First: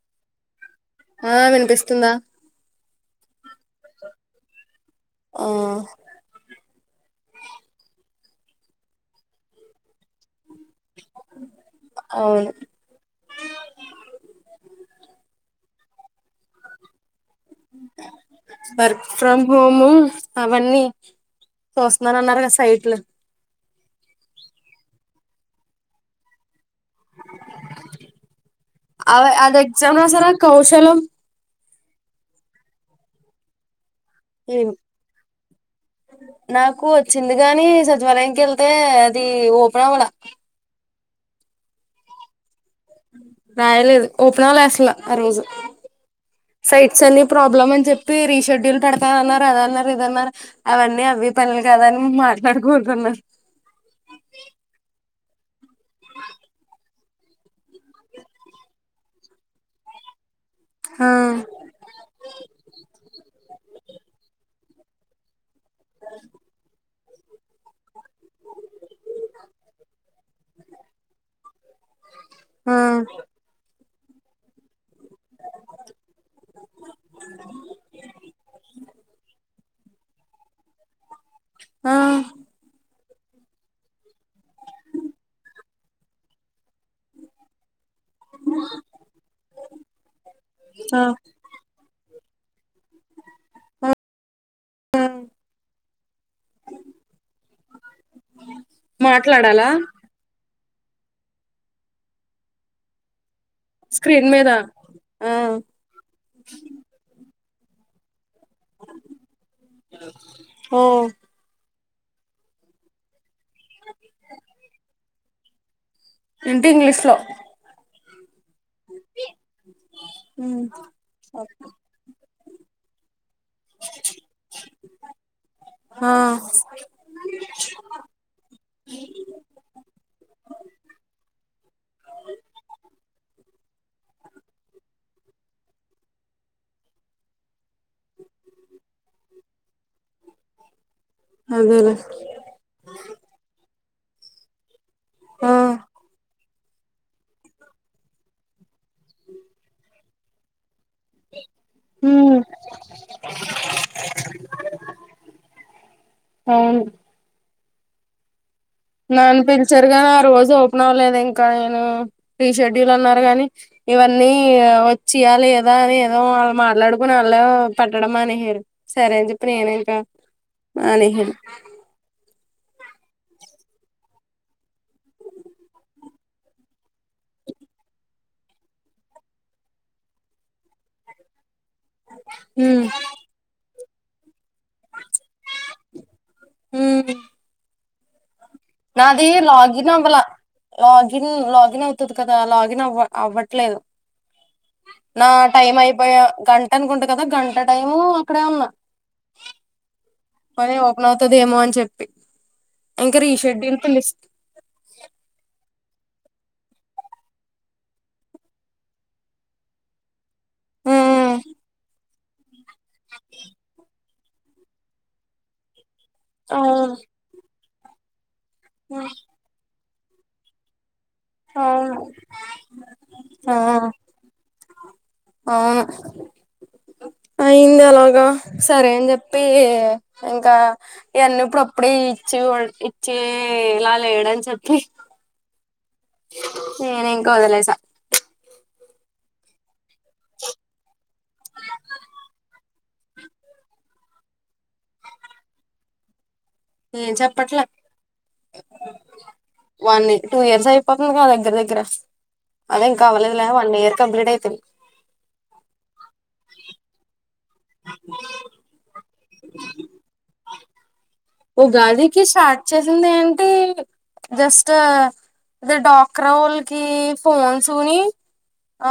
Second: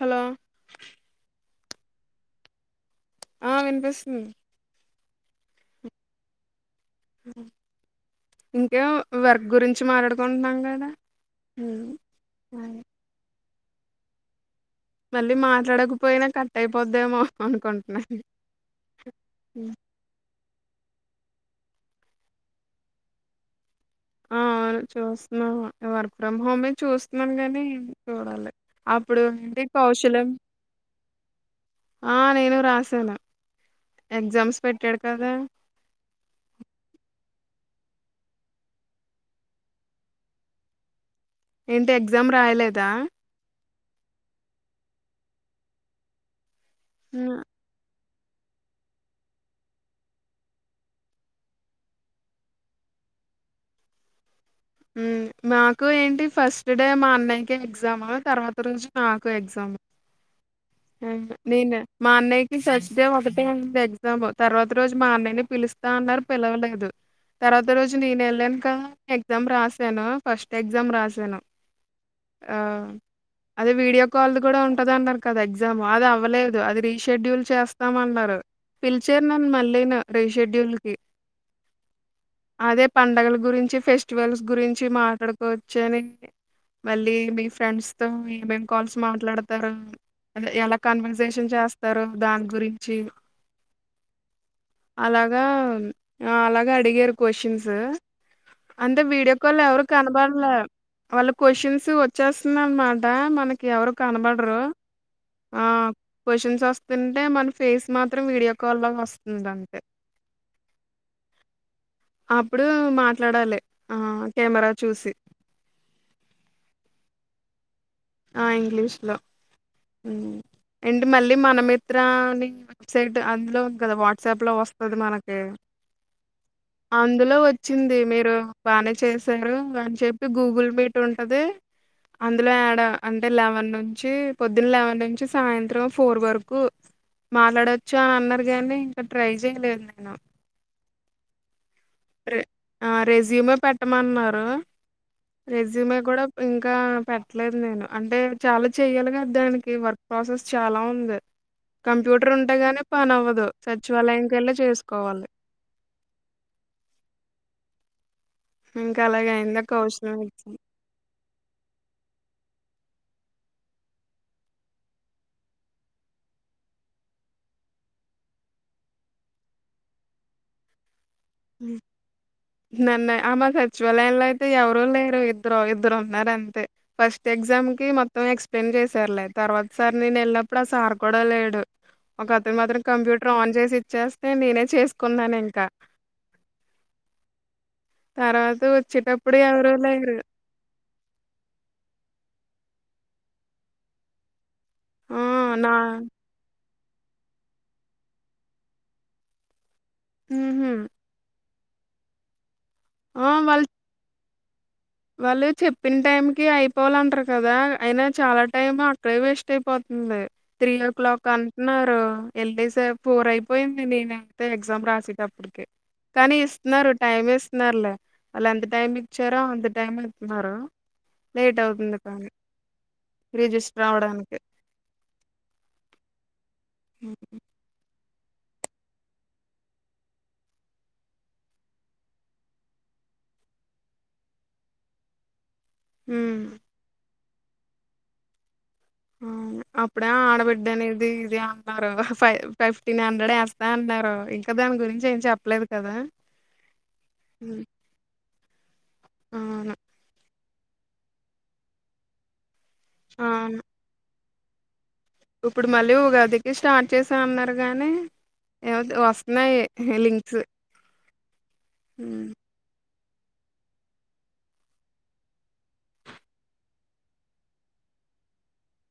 Hello ఆ వినిపిస్తుందా ఆ వినుపిస్తుంది ఆ ఇంకా వర్క్ గురించి మాట్లాడుకుంటున్నాం ఏడ ఉ అవును అ మళ్ళీ మాట్లాడకపోయినా కట్ అయిపోద్దేమో అనుకుంటున్నాను వర్క్ ఫ్రమ్ హోము అవన్నీ చోస్తున్నా అన్నారు కదా సైట్లు అ అవును చూస్తున్నా వర్క్ ఫ్రమ్ హోమ్ చూస్తున్నాను గానీ చూడాలి అప్పుడు అవి అది ఏంటి ఎగ్జామ్ రాసారా కౌశలం కౌశలం ఆ నేను రాసాను ఎగ్జామ్స్ ఏం పెట్టాడు కదా నాకు వచ్చింది గాని నీ సచివాలయంనికి వెళ్తే అది ఓపన్ అవ్వలా ఏంటి ఎగ్జామ్ రాయలేదు దా రాయలేదు ఓపెన్ అవ్వాలే అసలు ఆ రోజు సైట్స్ అన్ని ఉమ్, ప్రాబ్లమ్ అని చెప్ రీ రీ షెడ్యూల్ పెడతాన్నారు అదన్నారు ఇదన్నారు అవన్నీ అవె పనులు గాదు అని మాట్లాడుకుంటన్నారు ఉమ్ మా కు ఏంటి ఫస్ట్ డే మాన్ నైకే ఎగ్జామా తర్వాత రోజు నాకు ఎగ్జామ్ ఆ నేనా మా అన్నయ్యకి సచ్చదేవ్ ఒకటే ఉన్నది దాము తర్వాత రోజు మా అన్నయ్య నీ పిలూస్ తా అన్నారు పిలువలేదు తర్వాత రోజు నేను వెళ్ళాను కదా ఎగ్జామ్ రాసాను ఫస్ట్ ఎగ్జామ్ రాసాను ఆ అదే వీడియో కాల్ గుడా ఉంటది అన్నారు కదా ఎగ్స్ ఎగ్జామ్ అది అవ్వలేదు అది రీషెడ్యూల్ చేస్తామన్నారు పిలిచారు నన్ను మళ్ళీ ను రీషెడ్యూల్ కి ఆ పండగల గురించి ఫెస్టివల్స్ గురించి మాట్లాడుకోవచ్చు అని మళ్ళీ మీ ఫ్రెండ్స్ తో ఎమ్ ఎమ్ కాల్స్ మాట్లాడతారు అదే ఎలా ఆ కన్వెన్జేషన్ చేస్తారు దాని గురించి ఆ అలాగా ఆ అలాగ అడిగారు క్వశ్చన్స్ అంటే వీడియో కాల్ మాట్లాడాలా ఎవరు కనబడలే వాళ్ళ క్వశ్చన్స్ వచ్చేస్తున్నా అన్ మాట మనకి ఎవరు స్క్రీన్ మీద కనబడరు ఆ క్వషన్స్ వస్తుంటే మన ఫేస్ మాత్ మాత్రం వీడియో కాల్ లొ వస్తుంది అంతె. ఓ అప్పుడు మాట్లాడాలి ఆ కెమెరా చూసి ఏంటి ఇంగ్లీష్ లో ఆ ఇంగ్లీష్ లో ఉం ఏంటి మళ్ళీ మనమిత్ర అని వెబ్సైట్ అందులో ఉంది కదా వాట్సాప్ లో వస్ వద్దు మనకి ఆ అందులో వచ్చింది మీరు బానే చేశారు అని చెప్పి గూగుల్ మీట్ ఉంటది అందులో యాడ్ అంటే లెవెన్ నుంచి పొద్దున లెవెన్ నుంచి సాయంత్రం ఫోర్ వరకు మాట్లాడొచ్చు అని అన్నారు కానీ ఇంక ట్రై చేయలేదు నేను అదేలె రె ఆ రెస్యూమ్ ఎ పెట్ పేట్టమన్నారు ఆ రెజ్యూమె కూడా ఇంకా పెట్టలేదు నేను అంటే చాలా చెయ్యాలి కదా దానికి వర్క్ ప్రాసెస్ చాలా ఉంది ఉంది కంప్యూటర్ ఉమ్ ఉంటేగానే పనవ్వదు సచివాలయంకెల్లె చేసుకోవాలి. అవును ఇంకా అలాగే నాన్ అయిందా పిలిచారుగానీ ఆ కౌశలం రోజు ఎగ్జామ్ ఓపెన్ అవ్వలేదు ఇంకా నేను ప్రీ షెడ్యూల్ అన్నారు గానీ ఇవన్నీ వచ్చియా లేదా అని ఏదో వాళ్ళు మాట్లాడుకుని వాళ్ళు పట్టడం మానేశారు సరే అని చెప్పి నేనే ఎల్లిపోయా మానేశారు అ నన్న ఆ మా సచివాలయ లో అయితే ఎవరు లేరు ఇద్దరు ఇద్దరు ఉన్నారంతే ఫస్ట్ ఎగ్జామ్ కి మొత్తం ఎక్స్ప్లెయిన్ చేసారు లే తర్వాత సార్ నేన్ ఎల్లినప్పుడు ఆ సార్ కూడా లేడు ఒక అతను ఉమ్ మాత్రం కంప్యూటర్ ఆన్ చేసి చేస్తే నేనైత్ చేసుకున్నాను ఇంక ఊ తార నాది లాగిన్ అవ్లా లాగిన్ లాగిన్ అయితది కదా లాగిన్ నవ్వ అవ్వట్లేదు నా టైమ్ అయిపోయా గన్ టనుకుంటా గదా గంట టైము అక్కడే ఉన్నా. హుహు పని ఓపెనవుతదేమో అని చెప్పి ఇంక రీ ఆ వాళ్ళు షెడ్యూల్ కి లిఫ్ట్ కి అయిపోవాలంటరు కదా అయినా చాలా టైం అక్కడే వేస్ట్ అయిపోతుంది. త్రీ యో క్లాక్ ఉమ్ అంటున్నారు. ఎల్లేసి పోర్ అయిపోయింది నీది ఎగ్జామ్ రాసేటప్పటికీ కానీ ఇస్తున్నారు అవును టైం నర్లే వాళ్లు ఎంత టైం ఇచ్చారో తిమిళిత్తున్నారా అవును ఆ రిజిస్టర్ అవ్వడానికి. అవును అయ్యిందా అలాగా సరే అని జెప్పి ఇంకా ఇవన్నీ ఇప్పుడుప్పుడే ఇచ్చి ఇచ్చి ఇలా లేడని చెప్పి ఉ నేను ఇంకా వదిలేసా వును అప్ ఇప్పుడే ఆడబిడ్డ అనేది ఇది అన్నారు ఫై ఫైవ్ ఫిఫ్టీన్ హండ్రెడ్ వేస్తా అన్నారు ఇంకా దాని గురించి ఏం చెప్పలేదు గదా ఏం చెప్పట్ల అవును. వాన్ని టూ ఇయర్స్ అయిపోతుంది గదా దగ్గర్దగ్గర అదే ఇంకా అవ్వలేదులే అవును. వన్ ఇయర్ కంప్లీట్ [inaudible] ఇప్పుడు మళ్ళీ ఉగాదికి స్టార్ట్ చేసా అన్నారు. కాగానే ఎ వస్త నై హిలింగ్స్ ఉగాదికీ స్టార్ట్ ంది ఏంటి జస్ట్ అదే డాక్రా వొళ్ళకి ఫోన్స్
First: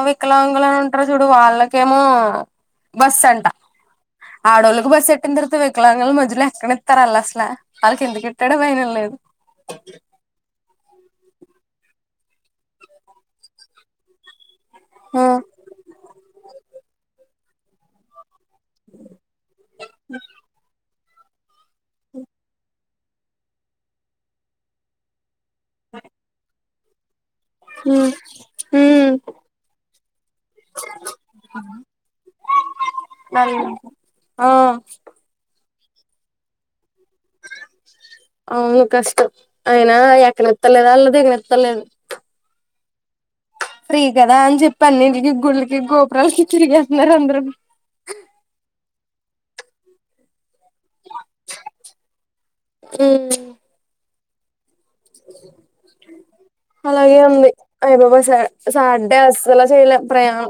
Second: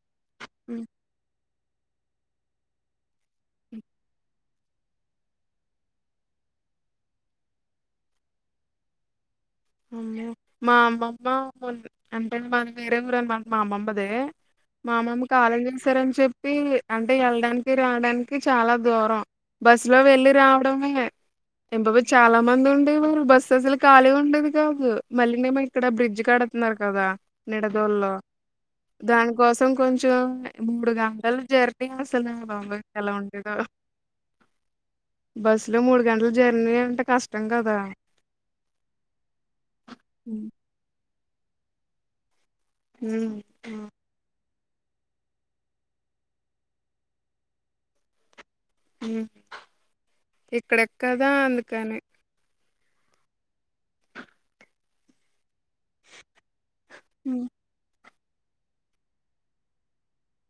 వికలాంగుల ఉంటారు చూడు వాళ్ళకి ఇకేమో బస్ అంట ఆడోళ్ళకి బస్ పెట్టిన తర్వాత వికలాంగులు మధ్యలో ఎక్కడ ఇస్తారు అలా [unintelligible] లేదు [unintelligible] మా అమ్మమ్మ అంటే మా వేరే ఊర అనమాట మా అమ్మమ్మది మామమ్మకు ఉమ్ [unintelligible] చెప్పి అంటే వెళ్ళడానికి రావడానికి చాలా దూరం బస్సు లో వెళ్ళలి రావడమే [unintelligible] మంది ఉండి బస్సు అసలు కాలిగుండదు జాబు మల్లి మేము ఇక్కడ బ్రిడ్జ్ కడుతున్నారు కదా నిడదోల్లో ఉమ్ దానికోసం కొంచెం మూడు గంటల జర్నీ అసలు బాబొయ్ ఎలా ఉండేదో ఆ బస్ ఇలో మూడు గంటలు జర్నీ అంట కష్టం కదా అయనా ఉమ్ అయకవొత్తలేదా అల్ద దేగ తలేం ఊ పన్నటికి గుళ్ళకి గోపురాలకి తిరిగేస్తున్నారు అందరును ఉమ్ ఇక్కడెక్కదా అందుకని ఊ అలాగే ఉంది అయ బాబోయ్ ల సాడే అసలా చేయలేం ప్రయాణం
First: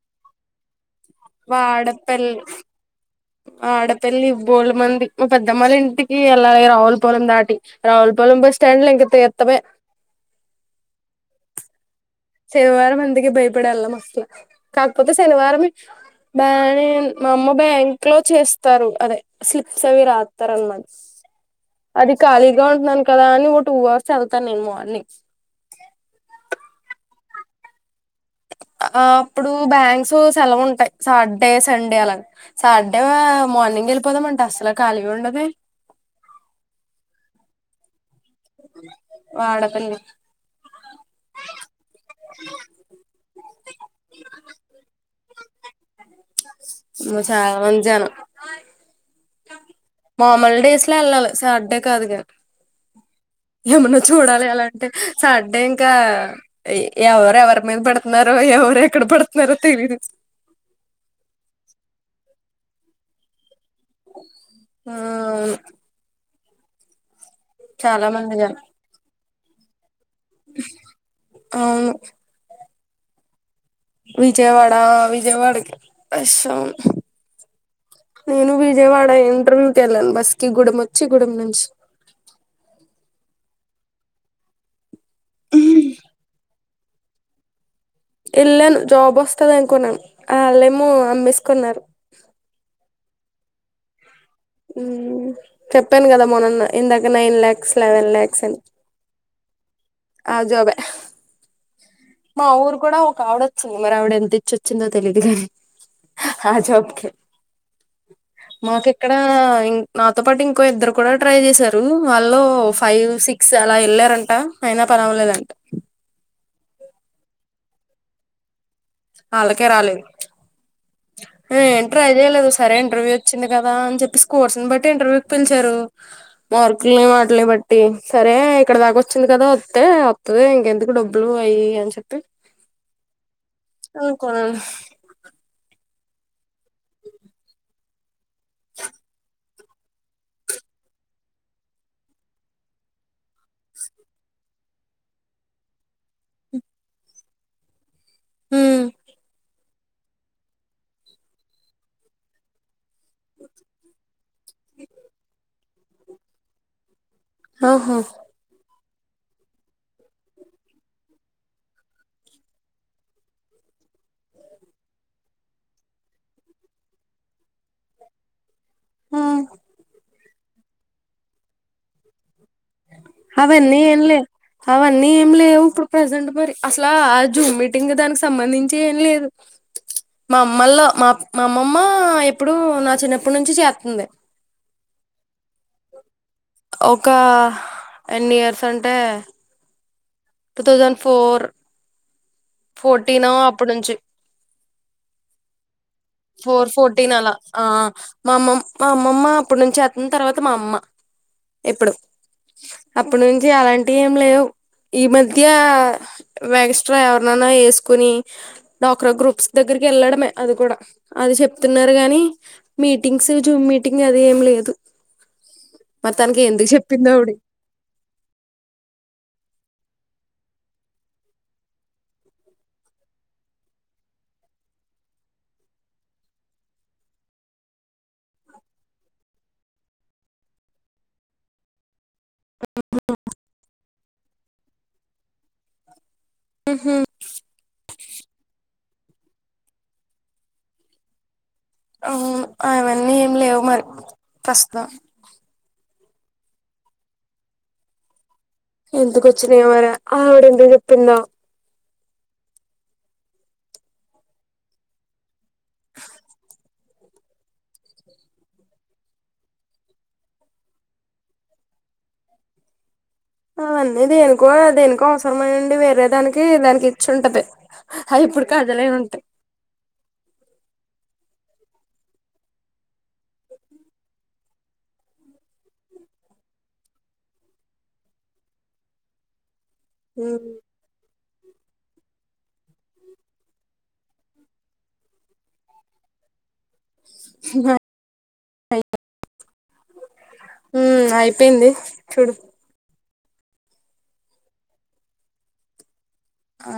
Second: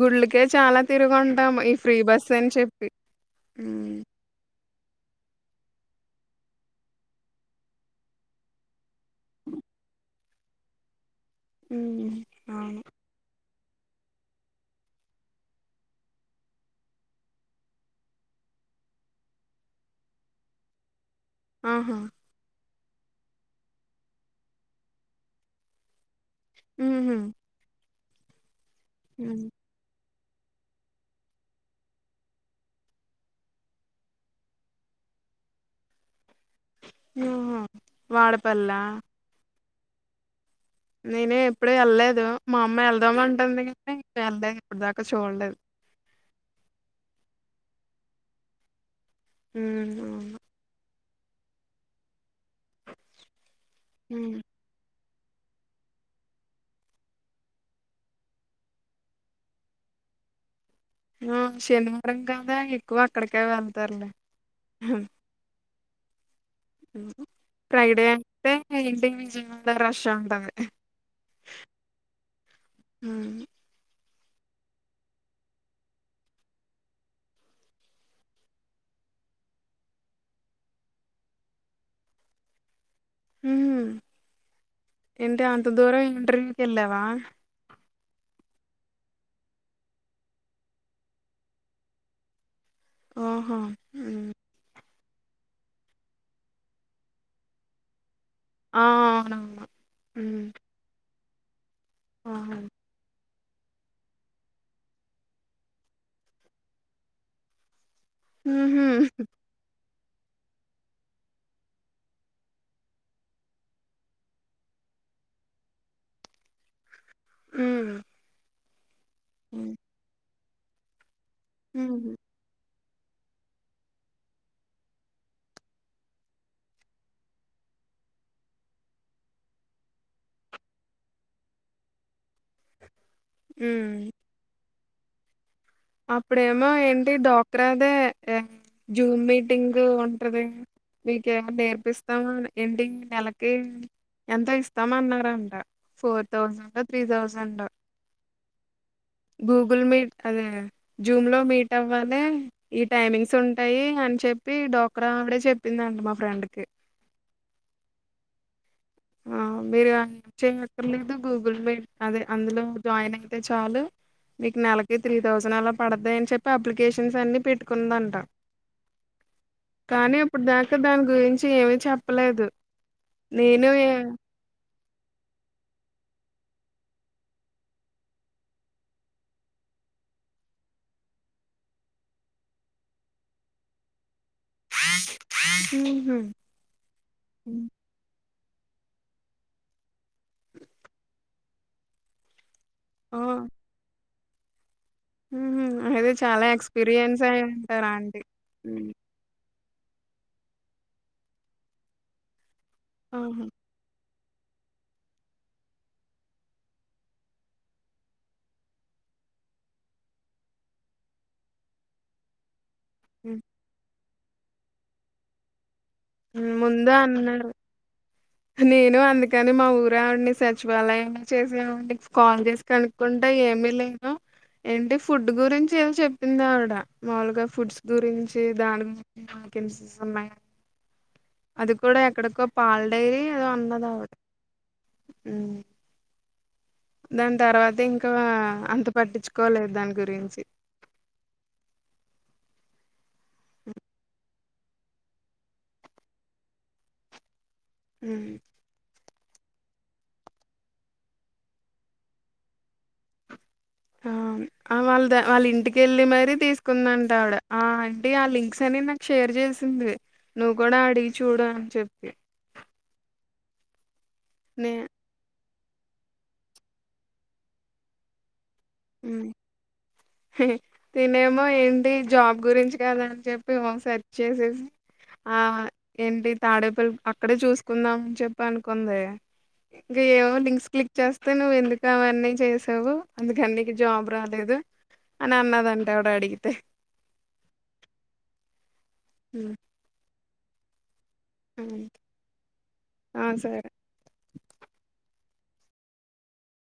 గుళ్ళకే చాలా తిరుగుంటాం ఈ ఫ్రీ బస్ అని చెప్పి ఉమ్ ఆడపెళ్లి ఉమ్ పోల మంది మా పెద్దమోల ఇంటికి ఎళ రయావుల్ పురం దాటి రావులపొలెం బస్ స్టాండ్ లో ఇంకా తీర్తమే ఊ శనివారం మందికి బయ్ ఇప్పుడెళ్ళం అస్సల కాకపోతే శనివారం బ్యా ఇన్ మా అమ్మ బ్యాంక్ లో చేస్తారు అదె స్లిప్సవి రాత్తారనమాట ఆహా అది కాలీది యోగ్నాన్ కదా అని ఓ టూ అర్స్ చదుతా నేను మార్నింగ్ ఊహ్మ్ ఆ అప్పుడు బ్యాంక్ సో సెలవుంటాయి సార్డే సండే అలాగ సార్డే ఆ మార్నింగెళ్ళిపోదాంమంటే అస్సల ఖాళీగా ఉండదె ఆహ వాడ పల్లా అన్ని నేనే ఎప్పుడు ఎళ్ళలేదు మా అమ్మ ఎళ్దామంటుంది కానీ వెల్లేదు ఇప్పుడుదాకా చోలేదు మచ రంజాను మ్మ్ ఔను అట్లే వెళ్ళాలి సాడ్డే కాదు గ ఏమన్నా ఉమ్ చూడాలి అలా అంటే సాడ్డే ఇంకా ఎవరు ఎవరి మీద పెడుతున్నారో ఎవరు ఎక్కడ పెడుతున్నారో తెలీదు ఆ శనివారం కదా ఎక్కువ అక్కడికే వెళ్ ఆ ఔను హ్మ్ ఫ్రైడే మంది అంటే జనం ఇంటిక్పిల్చి అంద రాష్ చాన్తామి అవును హ్మ్ విజయవాడ విజయవాడకె బైసౌన్ నేను విజయవాడ ఇంటర్వ్యూకెళ్ళాన్ బస్కి గుడెమ్ వచ్చి గుడెమ్ నుంచి హ్మ్ ఏంటి అంత దూరం ఇంటర్వ్యూ ఎల్లావా ఎళ్లాను జాబొసస్తాదనుకున్నాను అళ్ళేమో అమ్మేస్కున్నారు ఓహో హ్మ్ హ్మ్ చెప్పాను కదా మొన్ననే ఇందాక నైన్ ల్యాక్స్ లెవెన్ ల్యాక్ ఆ ఔనవును ఆ జాబే మా ఆహా ఊరు కూడా ఒకావిడ సో మరావిడ ఎంత ఇచ్చొచ్చిందో తెలీదు కాని ఆ జాబ్కే ఉహు మాకిక్కడ ఇం నాతో పాటు ఇంకో ఇద్దరు కూడా ట్రై చేసారు వాళ్లో ఫైవ్ సిక్స్ అలా ఎళ్ళారంట ఐనా పనవ్వలేదంట హ్మ్ ఆళ్ళకే రాలేదు ఆ ఎంట్రా ఐదేళ్లు సరే ఇంటర్వ్యూ వచ్చింది కదా అని చెప్పి కోర్స్ని బట్టి ఇంటర్వ్యూ పిలిచారు మార్కుల్ని వాట్నీ బట్టి సరే ఇక్కడ దాకా వచ్చింది కదా వత్తే వత్తది ఇంకెందుకు డబ్బులు అయి ఇయి అని చెప్పి అవును కొనం అప్పుడేమో ఏంటి డాక్రాదే జూమ్ మీట్ టింగ్ ఉంటది మీక ఎ నేర్పిస్తాము ఎండింగ్ నెలకి ఎంత ఇస్తాం అన్నారంట ఫోర్ థౌజండ్ ఒ త్రీ థౌజండ్ ఒ హ్మ్ గూగుల్ మీట్ అదే జూమ్ లో మీట్ అవ్వాలె ఈ టైమింగ్స్ ఉంటాయి అని చెప్పి డాక్రా ఆవిడే చెప్ ప్పిందంట మా ఫ్రెండ్ కి ఆహా ఆ మీరు చేయక్కర్లేదు గూగుల్ పే అదే అందులో జాయిన్ అయితే చాలు మీకు నెలకి త్రీ థౌసండ్ అలా పడతాయి అని చెప్పి అప్లికేషన్స్ అన్ని పెట్టుకున్నదంట ఉమ్ కానీప్ ఇప్పుడు దాకా దాని గురించి ఏమి చెప్పలేదు నేను అవన్నీ ఏ లే అవన్నీ ఏమి లేవు ఇప్పుడు ప్రజెంట్ మరి అసలా ఆ జూమ్ మీటింగ్ దానికి సంబంధించి ఏం లేదు మా అమ్మల్లో మా మా అమ్మమ్మ ఎప్పుడో నా చిన్నప్పటి నుంచి చెత్తుంది ఉహు ఒక ఎన్ని ఇయర్ సంటే టూ థౌజండ్ ఫోర్ ఆ ఫోర్టీనో అప్పుడు నుంచి ఉహు అదే చాలా ఫోర్ ఫోర్టీన్ ఎక్స్పీరియన్స్ అలా అయి ఆ ఉంటారు ఆంటీ మామ్మ్ మా అమ్మమ్మా అప్పుడు నుంచి చెతుంది తర్వాత మా అమ్మ ఇప్పుడు అప్పటి ఆహా నుంచి అలాంటి ఎం లేవ్ ఈ మధ్య వెగస్ట్రా ఎవరననా ఏసుకుని డ్వాక్రా గ్రూప్స్ దగ్గరికి వెళ్ళడమే అది కూడా అది చెప్తున్నారు గాని మీటింగ్స్ ఉమ్. జుమ్ మీటింగ్ ఇగ్ అది ఏం లేదు మరి తనకి ఊమ్ ఎందుకు ముందు చెప్పిందో ఆవిడ అన్నాడు నేను అందుకని మా ఊర్ అవిడ నీ సచివాలయం మ చేసినని కాల్ చేసి కనుక్కుంటే ఏమి లేదు ఏంటి ఫుడ్ గురించి ఏదో చెప్పిందా ఆవిడ మాములుగా ఫుడ్స్ గురించి దాని గురించి [unintelligible] అది కూడా ఎక్ ఇక్కడికో పాల్ డైరీ ఏదో అన్నద ఆవిడ ఉ దాని తర్వాత ఇంకా అంత పట్టించుకోలేదు దాని గురించి ఓహో అవే అన్నీ ఏం లేవు మరి ప్రస్త ఉహ్ ఎందుకు వచ్చినాయి మరావిడ ఎందుకు చెప్పిందో ఆ ఆ వాళ్ళ వాళ్ళ ఇంటికేళ్ళి మరీ తీసుకుకుందంట ఆవిడ ఆ అంటే ఆ లింక్స్ అన్ని నాకు షేర్ చేసింది నువ్వు కూడా అడిగి చూడు అని చెప్పి అవున్ దేనుకో నే దేనికో అవసరమా వేరే దానికి దానికి ఇచ్చి ఉంటది అది ఇప్పుడు కాదాల ఉంటి హ్మ్ తినేమో ఏంటి జాబ్ గురించి కదని చెప్పి ఏమో సెర్చ్ చేసేసి ఆ ఏంటి తాడేపల్లి అక్కడే చూసుకుందాం అని చెప్పి అనుకుంది. ఇంక ఏవో లింక్స్ క్లిక్ చేస్తే నువ్వు ఎందుకు అవన్నీ చేసావు అందుకండి జాబ్ రాలేదు అని అన్నదంట ఆవిడ అడిగితే [inaudible] హూ హు ఆ అయిపోయింది చూడు ఆ సరే ఆ